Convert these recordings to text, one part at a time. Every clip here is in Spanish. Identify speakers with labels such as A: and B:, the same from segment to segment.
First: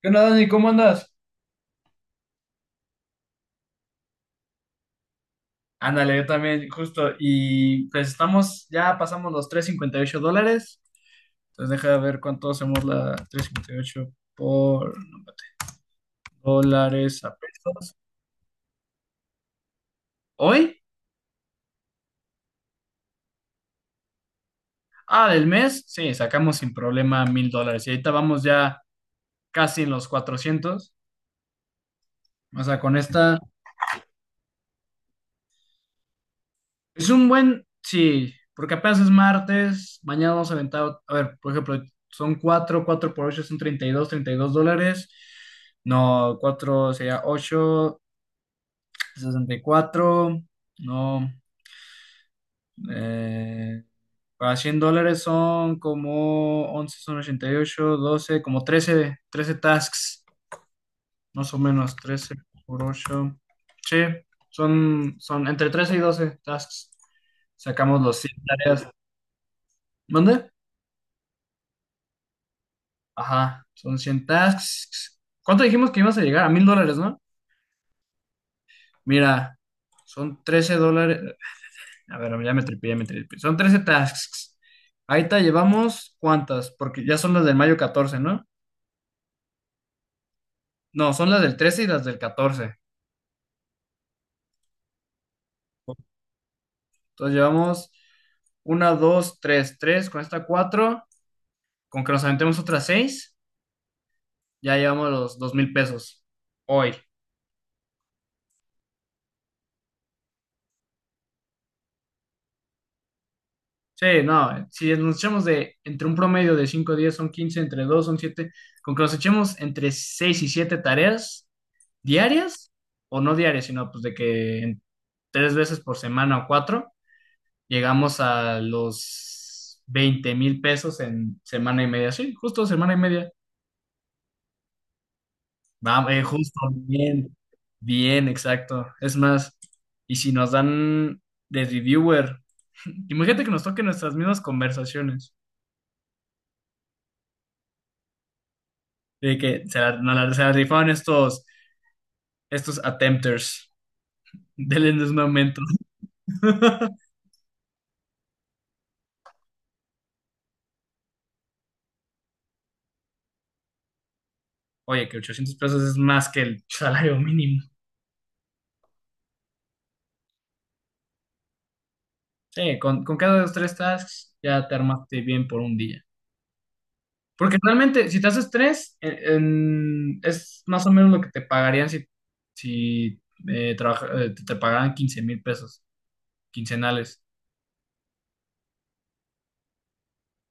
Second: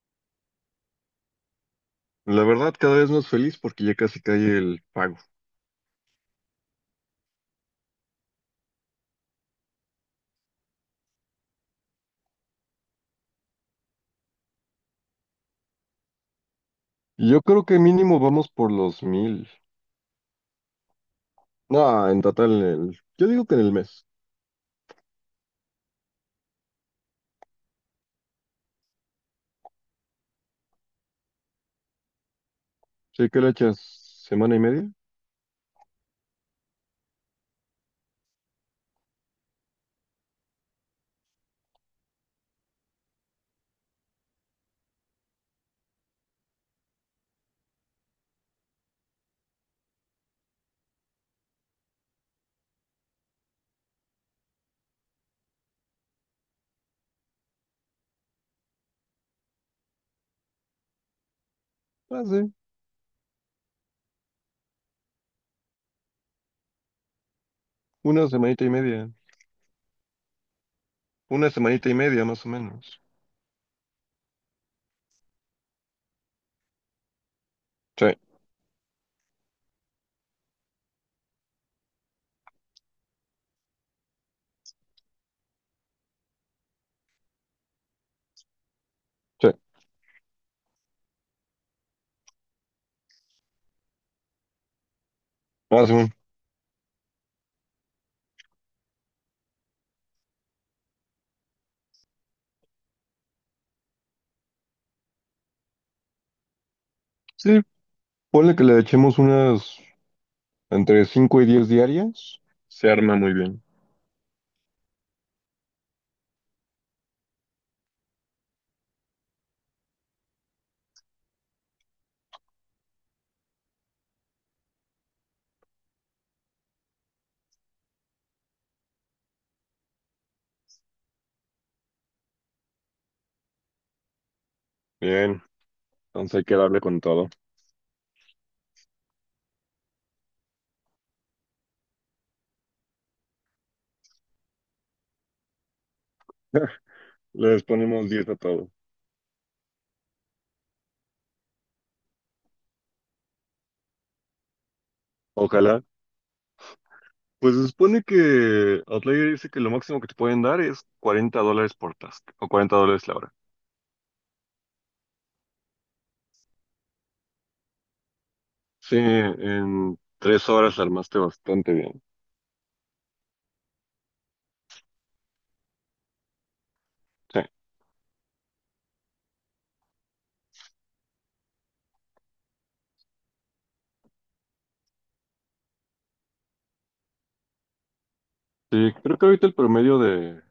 A: ¿Qué onda, Dani? ¿Cómo andas?
B: La verdad, cada vez más feliz porque ya casi cae el pago.
A: Ándale, yo también, justo. Y pues estamos, ya pasamos los $358. Entonces deja de ver cuánto hacemos la 358 por dólares
B: Y
A: a
B: Yo creo que
A: pesos.
B: mínimo vamos por los 1,000.
A: ¿Hoy?
B: No, en total, yo digo que en el mes.
A: Ah, del mes. Sí, sacamos sin problema $1,000. Y ahorita vamos ya casi en los 400. O sea, con
B: Sí,
A: esta.
B: ¿qué le echas? ¿Semana y media?
A: Es un buen, sí, porque apenas es martes, mañana vamos a aventar, a ver, por ejemplo, son 4 4 por 8 son treinta treinta y dos dólares, no, 4 sería ocho, sesenta y cuatro no, eh, para $100 son como 11 son 88 12 como 13 13 tasks, más o menos,
B: Ah,
A: trece
B: sí,
A: por 8 sí, son entre 13 y 12 tasks, sacamos los
B: una
A: 100
B: semanita y
A: tareas,
B: media.
A: ¿mande?
B: Una semanita y media, más o menos.
A: Ajá, son 100 tasks. ¿Cuánto dijimos que ibas a llegar? A $1,000, ¿no?
B: Sí,
A: Mira, son $13. A ver, ya me tripié, ya me tripié. Son 13 tasks. Ahí te llevamos cuántas, porque ya son las del mayo 14, ¿no?
B: sí.
A: No, son las del 13 y las del catorce.
B: Ah, Simón.
A: Entonces llevamos una, dos, tres, tres, con esta cuatro, con que nos aventemos otras seis, ya llevamos los $2,000 hoy.
B: Sí, ponle que le echemos unas entre 5 y 10 diarias. Se arma muy bien.
A: Sí, no, si nos echamos de entre un promedio de 5 días son 15 entre 2 son 7 con que nos echemos entre 6 y 7 tareas diarias, o no diarias, sino pues de que en tres veces por semana o cuatro, llegamos a los $20,000 en semana y media. Sí, justo semana y media.
B: Bien,
A: Vamos,
B: entonces hay que
A: justo,
B: darle con todo.
A: bien, bien, exacto. Es más, y si nos dan de reviewer, imagínate que nos toquen nuestras mismas conversaciones.
B: Les ponemos 10 a todo.
A: De que se la, no la- se la rifaron estos attempters. Denles un aumento.
B: Ojalá. Pues se supone que Outlier dice que lo máximo que te pueden dar es $40 por task o $40 la hora.
A: Oye, que $800 es más que el salario mínimo.
B: Sí, en 3 horas la armaste bastante bien.
A: Sí, con cada de los tres tasks ya te armaste bien por un día.
B: Sí.
A: Porque realmente, si te haces tres, es más o menos lo que te pagarían si te pagaran 15 mil pesos quincenales.
B: Sí, creo que ahorita el promedio de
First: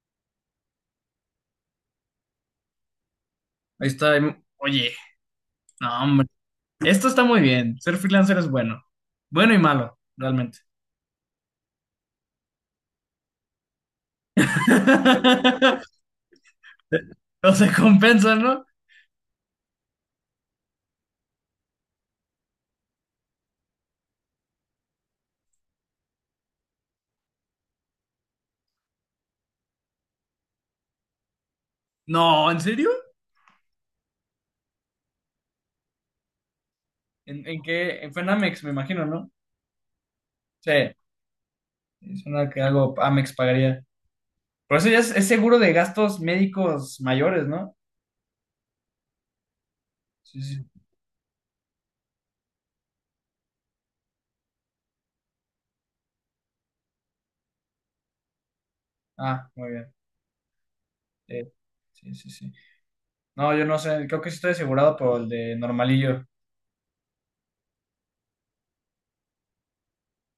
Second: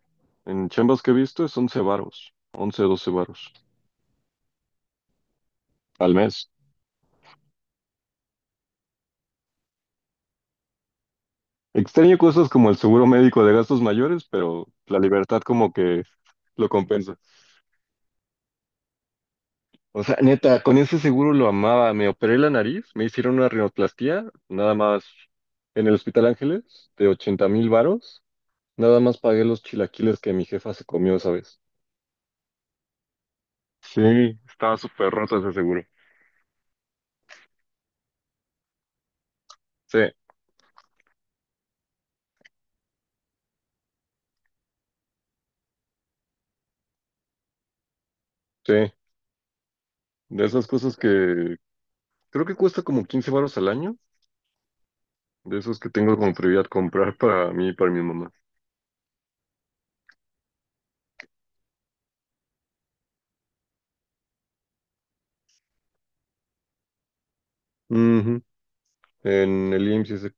B: en chambas que he visto es 11 varos, 11 12 varos
A: Ahí está. Oye, no,
B: al
A: hombre.
B: mes.
A: Esto está muy bien. Ser freelancer es bueno. Bueno y malo, realmente.
B: Extraño cosas como el seguro médico de gastos mayores, pero la libertad como que lo compensa.
A: No se compensan, ¿no?
B: O sea, neta, con ese seguro lo amaba. Me operé la nariz, me hicieron una rinoplastía, nada más en el Hospital Ángeles, de 80,000 varos. Nada más pagué los chilaquiles que mi jefa se comió esa vez.
A: No, ¿en serio?
B: Sí, estaba súper roto ese seguro.
A: ¿En qué? Fue en Amex, me imagino, ¿no?
B: Sí,
A: Sí, es una que algo Amex pagaría. Por eso ya es seguro de gastos médicos mayores, ¿no?
B: sí.
A: Sí,
B: De
A: sí.
B: esas
A: Sí.
B: cosas que creo que cuesta como 15 varos al año. De esos que tengo como prioridad comprar para mí y para mi mamá.
A: Ah, muy bien. Sí, sí, sí, sí. No, yo no sé, creo que sí estoy asegurado por el de normalillo.
B: Ujú. En el IMSS dice,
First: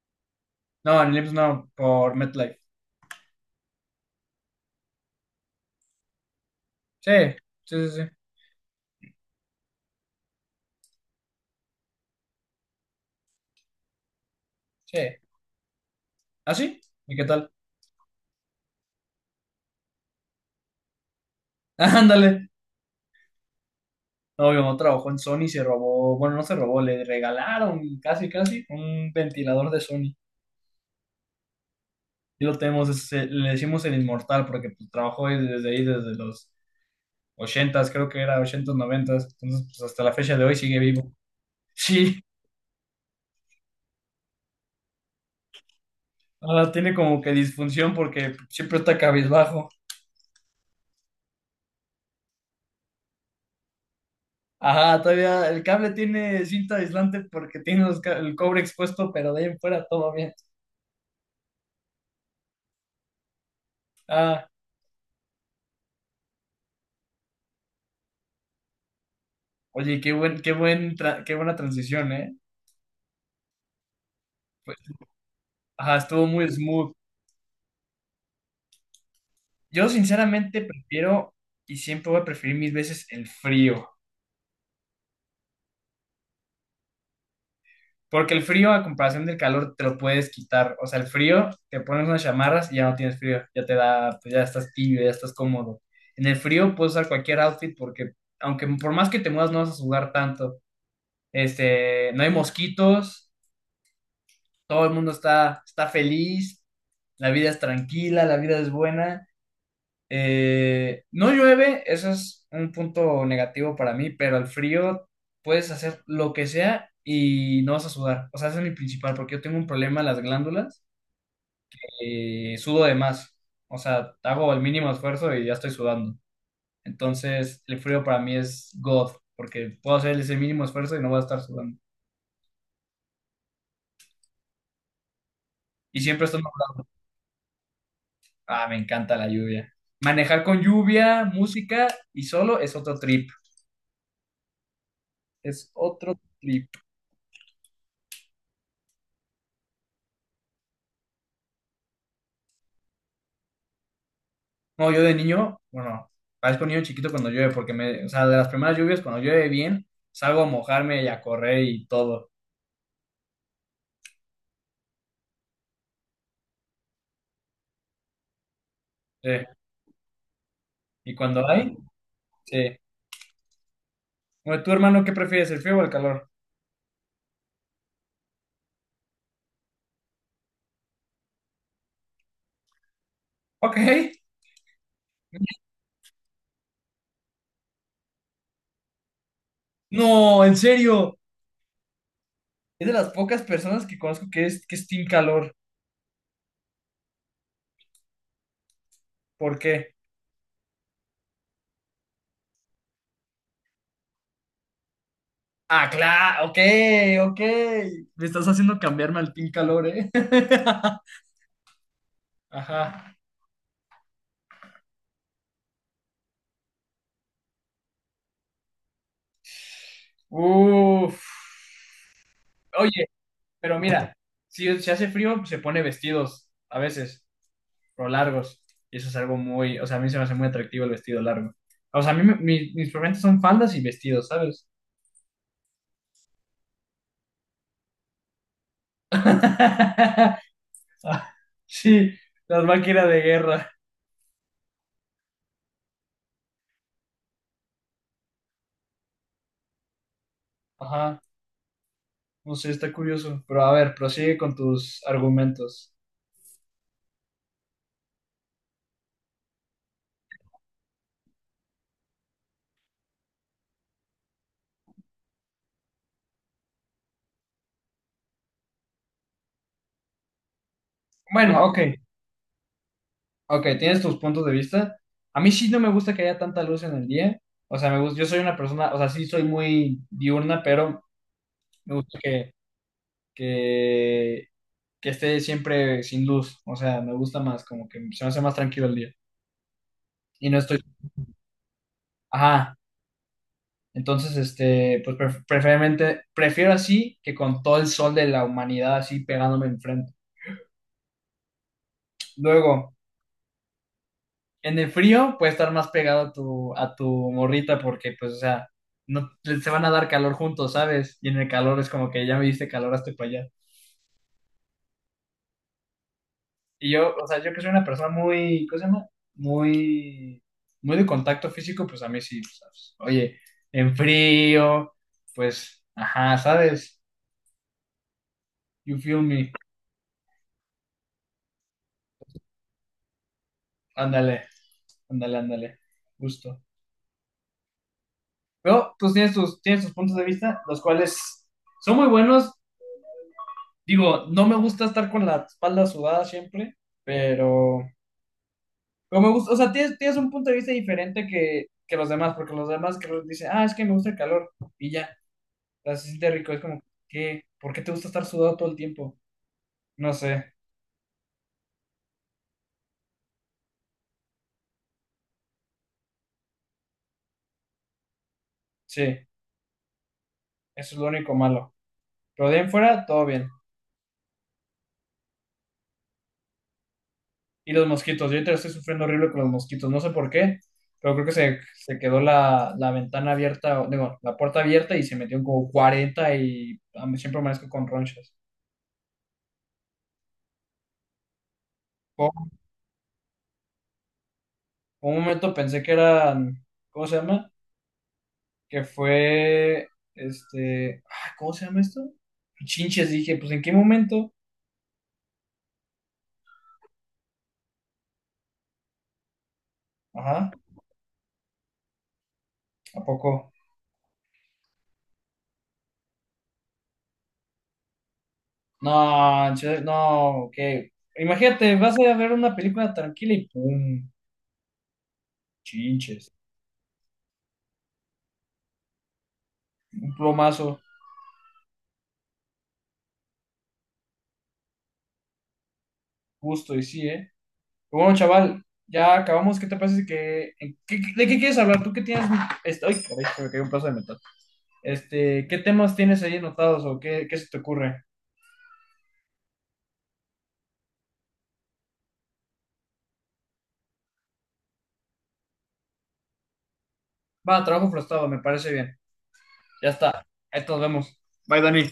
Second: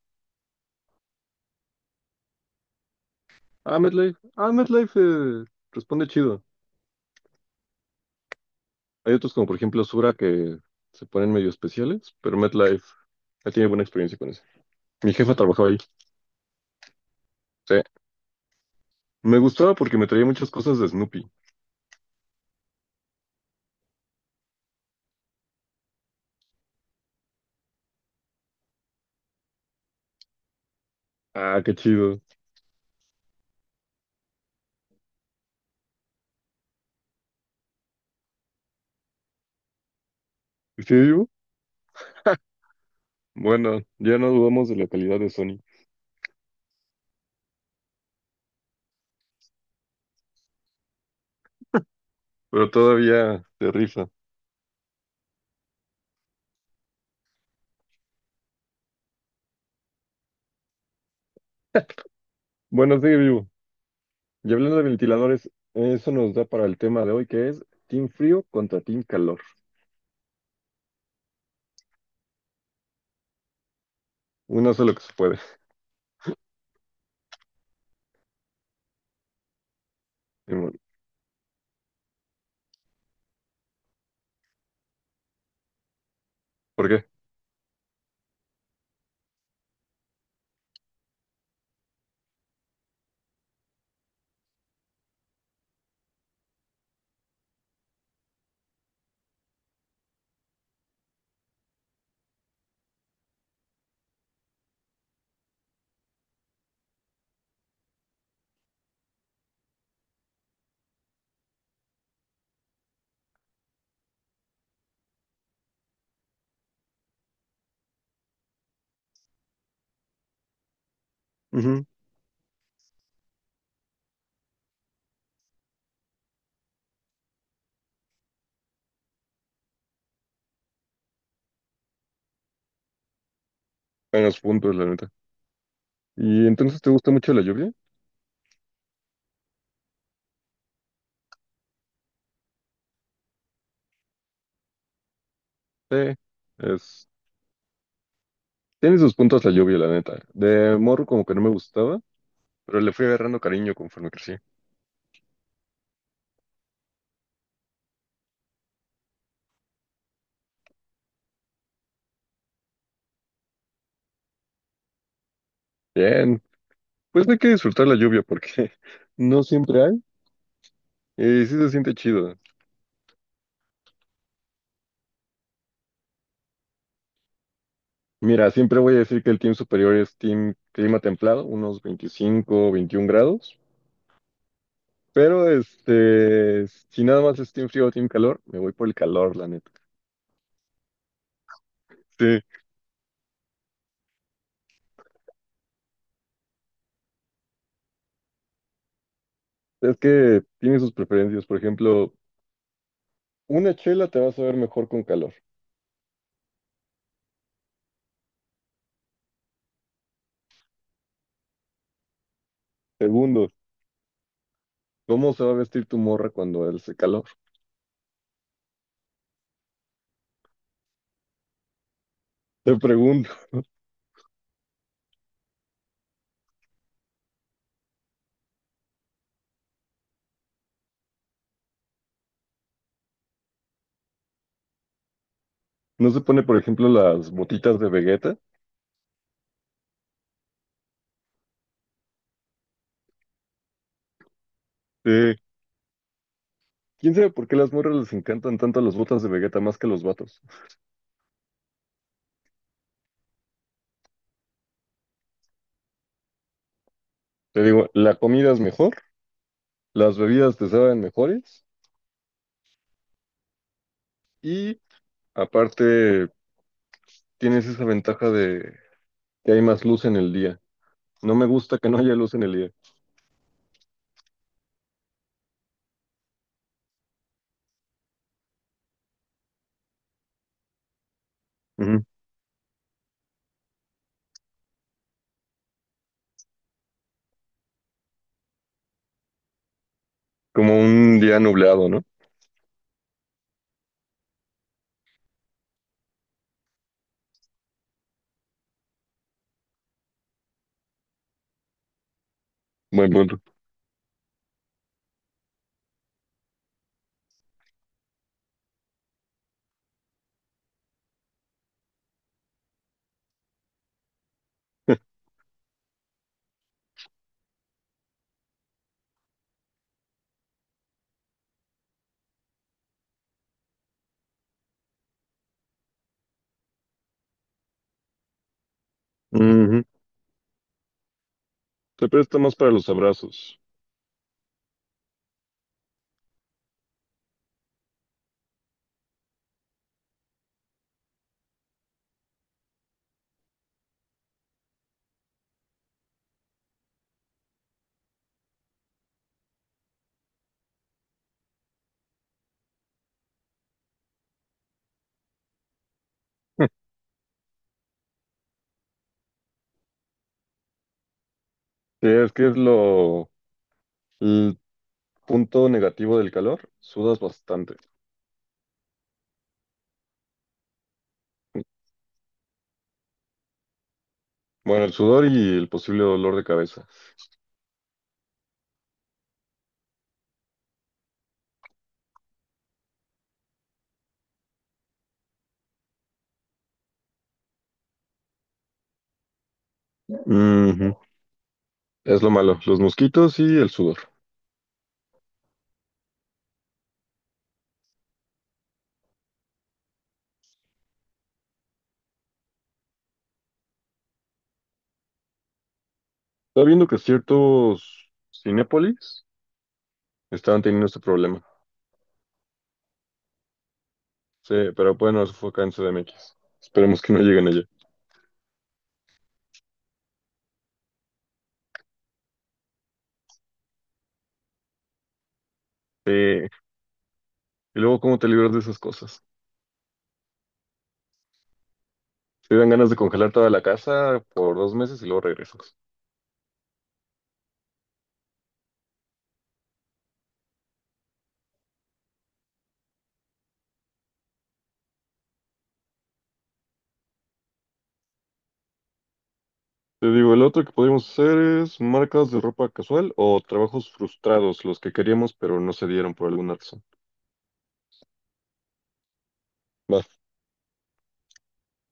A: No, en el IMSS no, por MetLife.
B: ah, MetLife, responde chido.
A: Sí, sí, sí, sí.
B: Hay otros como por ejemplo Sura que se ponen medio especiales, pero MetLife ya tiene buena experiencia con eso.
A: Sí.
B: Mi jefa trabajaba ahí.
A: ¿Ah, sí? ¿Y qué tal?
B: Sí. Me gustaba porque me traía muchas cosas de Snoopy.
A: Ándale. No, mi mamá trabajó en Sony y se robó, bueno, no se robó, le regalaron casi, casi un ventilador de Sony.
B: Ah, qué chido.
A: Sí lo tenemos, le decimos el inmortal porque pues, trabajó ahí, desde los ochentas creo que era ochentas noventas entonces pues hasta la fecha de hoy sigue
B: ¿Sigue
A: vivo.
B: vivo?
A: Sí,
B: Bueno, ya no dudamos de la calidad de Sony,
A: ahora tiene como que disfunción porque siempre está cabizbajo.
B: pero todavía se rifa.
A: Ajá, todavía el cable tiene cinta aislante porque tiene el cobre expuesto, pero de ahí en fuera todo bien.
B: Bueno, sigue vivo.
A: Ah,
B: Y hablando de ventiladores, eso nos da para el tema de hoy que es Team Frío contra Team Calor.
A: oye, qué buena transición, ¿eh?
B: Uno
A: Pues,
B: hace lo que se puede.
A: ajá, estuvo muy smooth. Yo sinceramente
B: Simón.
A: prefiero y siempre voy a preferir mis veces el frío.
B: ¿Por qué?
A: Porque el frío, a comparación del calor, te lo puedes quitar. O sea, el frío, te pones unas chamarras y ya no tienes frío. Ya te da, pues ya estás tibio, ya estás cómodo. En el frío puedes usar cualquier outfit porque, aunque por más que te muevas, no vas a sudar tanto. Este, no hay mosquitos, todo el mundo está feliz, la vida es tranquila, la vida es buena. No llueve, eso es un punto negativo para mí, pero al frío puedes hacer lo que sea y no vas a sudar. O sea, ese es mi principal, porque yo tengo un problema en las glándulas,
B: Ujú.
A: sudo de más. O sea, hago el mínimo esfuerzo y ya estoy sudando. Entonces, el frío para mí es God, porque puedo hacer ese mínimo esfuerzo y no voy a estar sudando.
B: En los puntos, la neta.
A: Y siempre estoy.
B: ¿Y entonces te gusta mucho la lluvia?
A: Ah, me encanta la lluvia. Manejar con lluvia, música y solo es otro trip. Es
B: Sí.
A: otro trip.
B: Es Tiene sus puntos la lluvia, la neta. De morro como que no me gustaba, pero le fui agarrando cariño conforme crecí.
A: No, yo de niño, bueno, parezco niño chiquito cuando llueve, porque me, o sea, de las primeras lluvias, cuando llueve bien, salgo a mojarme y a correr y todo.
B: Bien, pues no hay que disfrutar la lluvia porque
A: Sí.
B: no siempre hay
A: Y
B: y
A: cuando
B: sí se
A: hay,
B: siente chido.
A: sí. Bueno, ¿tu hermano qué prefieres, el frío o el calor?
B: Mira, siempre voy a decir que el team superior es team clima templado, unos 25 21 grados,
A: Ok.
B: pero este, si nada más es team frío o team calor, me voy por el calor, la neta.
A: No, en serio.
B: Sí,
A: Es de las pocas personas que conozco que es team calor. ¿Por qué?
B: es que tiene sus preferencias. Por ejemplo, una chela te va a saber mejor con calor.
A: Ah, claro, ok, ok. Me estás haciendo cambiarme al team calor, ¿eh? Ajá.
B: Segundo, ¿cómo se va a vestir tu morra cuando hace calor?
A: Uf.
B: Te
A: Oye,
B: pregunto,
A: pero mira, si se hace frío, se pone vestidos a veces, o largos. Y eso es algo muy, o sea, a mí se me hace muy atractivo el vestido largo. O sea, a mí mis problemas son faldas y vestidos, ¿sabes?
B: ¿no se pone, por ejemplo, las botitas de Vegeta?
A: Sí, las máquinas de guerra.
B: Eh, ¿Quién sabe por qué las morras les encantan tanto las botas de Vegeta más que los vatos?
A: Ajá, no sé, está curioso. Pero a ver, prosigue con tus argumentos.
B: Te digo, la comida es mejor, las bebidas te saben mejores y aparte tienes esa ventaja de que hay más luz en el día. No me
A: Bueno, ok,
B: gusta que no haya luz en el día.
A: ok, tienes tus puntos de vista. A mí sí no me gusta que haya tanta luz en el día. O sea, me gusta, yo soy una persona, o sea, sí soy muy diurna, pero me
B: Ujú.
A: gusta que que esté siempre sin luz. O sea, me gusta más, como que se me hace más tranquilo el día. Y no
B: Como
A: estoy.
B: un día nublado, ¿no?
A: Ajá. Entonces, este, pues preferiblemente, prefiero así que con todo el sol de la humanidad así pegándome enfrente. Luego,
B: Buen punto.
A: en el frío puedes estar más pegado a tu morrita porque, pues, o sea, no, se van a dar calor juntos, ¿sabes? Y en el calor es como que ya me diste calor hasta para allá. Y yo, o sea, yo que soy una persona muy, ¿cómo se llama? Muy, muy de contacto físico, pues a mí sí, pues, ¿sabes? Oye, en frío, pues, ajá, ¿sabes? You feel me.
B: Ujú. Se presta más para los abrazos.
A: Ándale, ándale, ándale. Justo. Pero, pues tienes tus puntos de vista, los cuales son muy buenos. Digo, no me gusta estar con la espalda sudada siempre, pero, pero me gusta, o sea, tienes un punto de vista diferente que los demás, porque los demás que los dicen, ah, es que me gusta el calor, y ya. Las se siente rico, es como, ¿qué? ¿Por qué te gusta estar sudado todo el tiempo? No sé,
B: Sí, es que es lo el punto negativo del calor, sudas bastante.
A: sí, eso es lo único malo. Pero de ahí en fuera, todo bien.
B: Bueno, el sudor y el posible dolor de cabeza.
A: Y los mosquitos, yo ahorita estoy sufriendo horrible con los mosquitos, no sé por qué, pero creo que se quedó la ventana abierta, digo, la puerta abierta y se metieron como cuarenta y a mí siempre amanezco con ronchas.
B: Ujú. Es
A: Por
B: lo malo, los mosquitos y el sudor.
A: un momento pensé que eran, ¿cómo se llama? Que fue, este, ay, ¿cómo se llama esto? Chinches, dije, pues ¿en qué momento?
B: Estaba viendo que ciertos cinépolis
A: Ajá,
B: estaban teniendo este problema.
A: ¿a poco?
B: Sí, pero bueno, eso fue acá en CDMX. Esperemos que no lleguen allá.
A: No, en serio, no, que imagínate, vas a ver una película tranquila y ¡pum! Chinches.
B: Sí. Y luego, ¿cómo te libras de esas cosas?
A: Un plomazo,
B: Te dan ganas de congelar toda la casa por 2 meses y luego regresas.
A: justo, y sí, ¿eh? Pero bueno, chaval, ya acabamos. ¿Qué te parece que... ¿De qué quieres hablar? ¿Tú qué tienes... Este... ¡Ay, caray! Se me cayó un pedazo de metal. Este, ¿qué temas tienes ahí anotados o qué se te ocurre?
B: Te digo, el otro que podríamos hacer es marcas de ropa casual o trabajos frustrados, los que queríamos pero no se dieron por alguna razón.
A: Va, trabajo frustrado, me parece bien. Ya
B: Va.
A: está. Ahí nos vemos. Bye, Dani.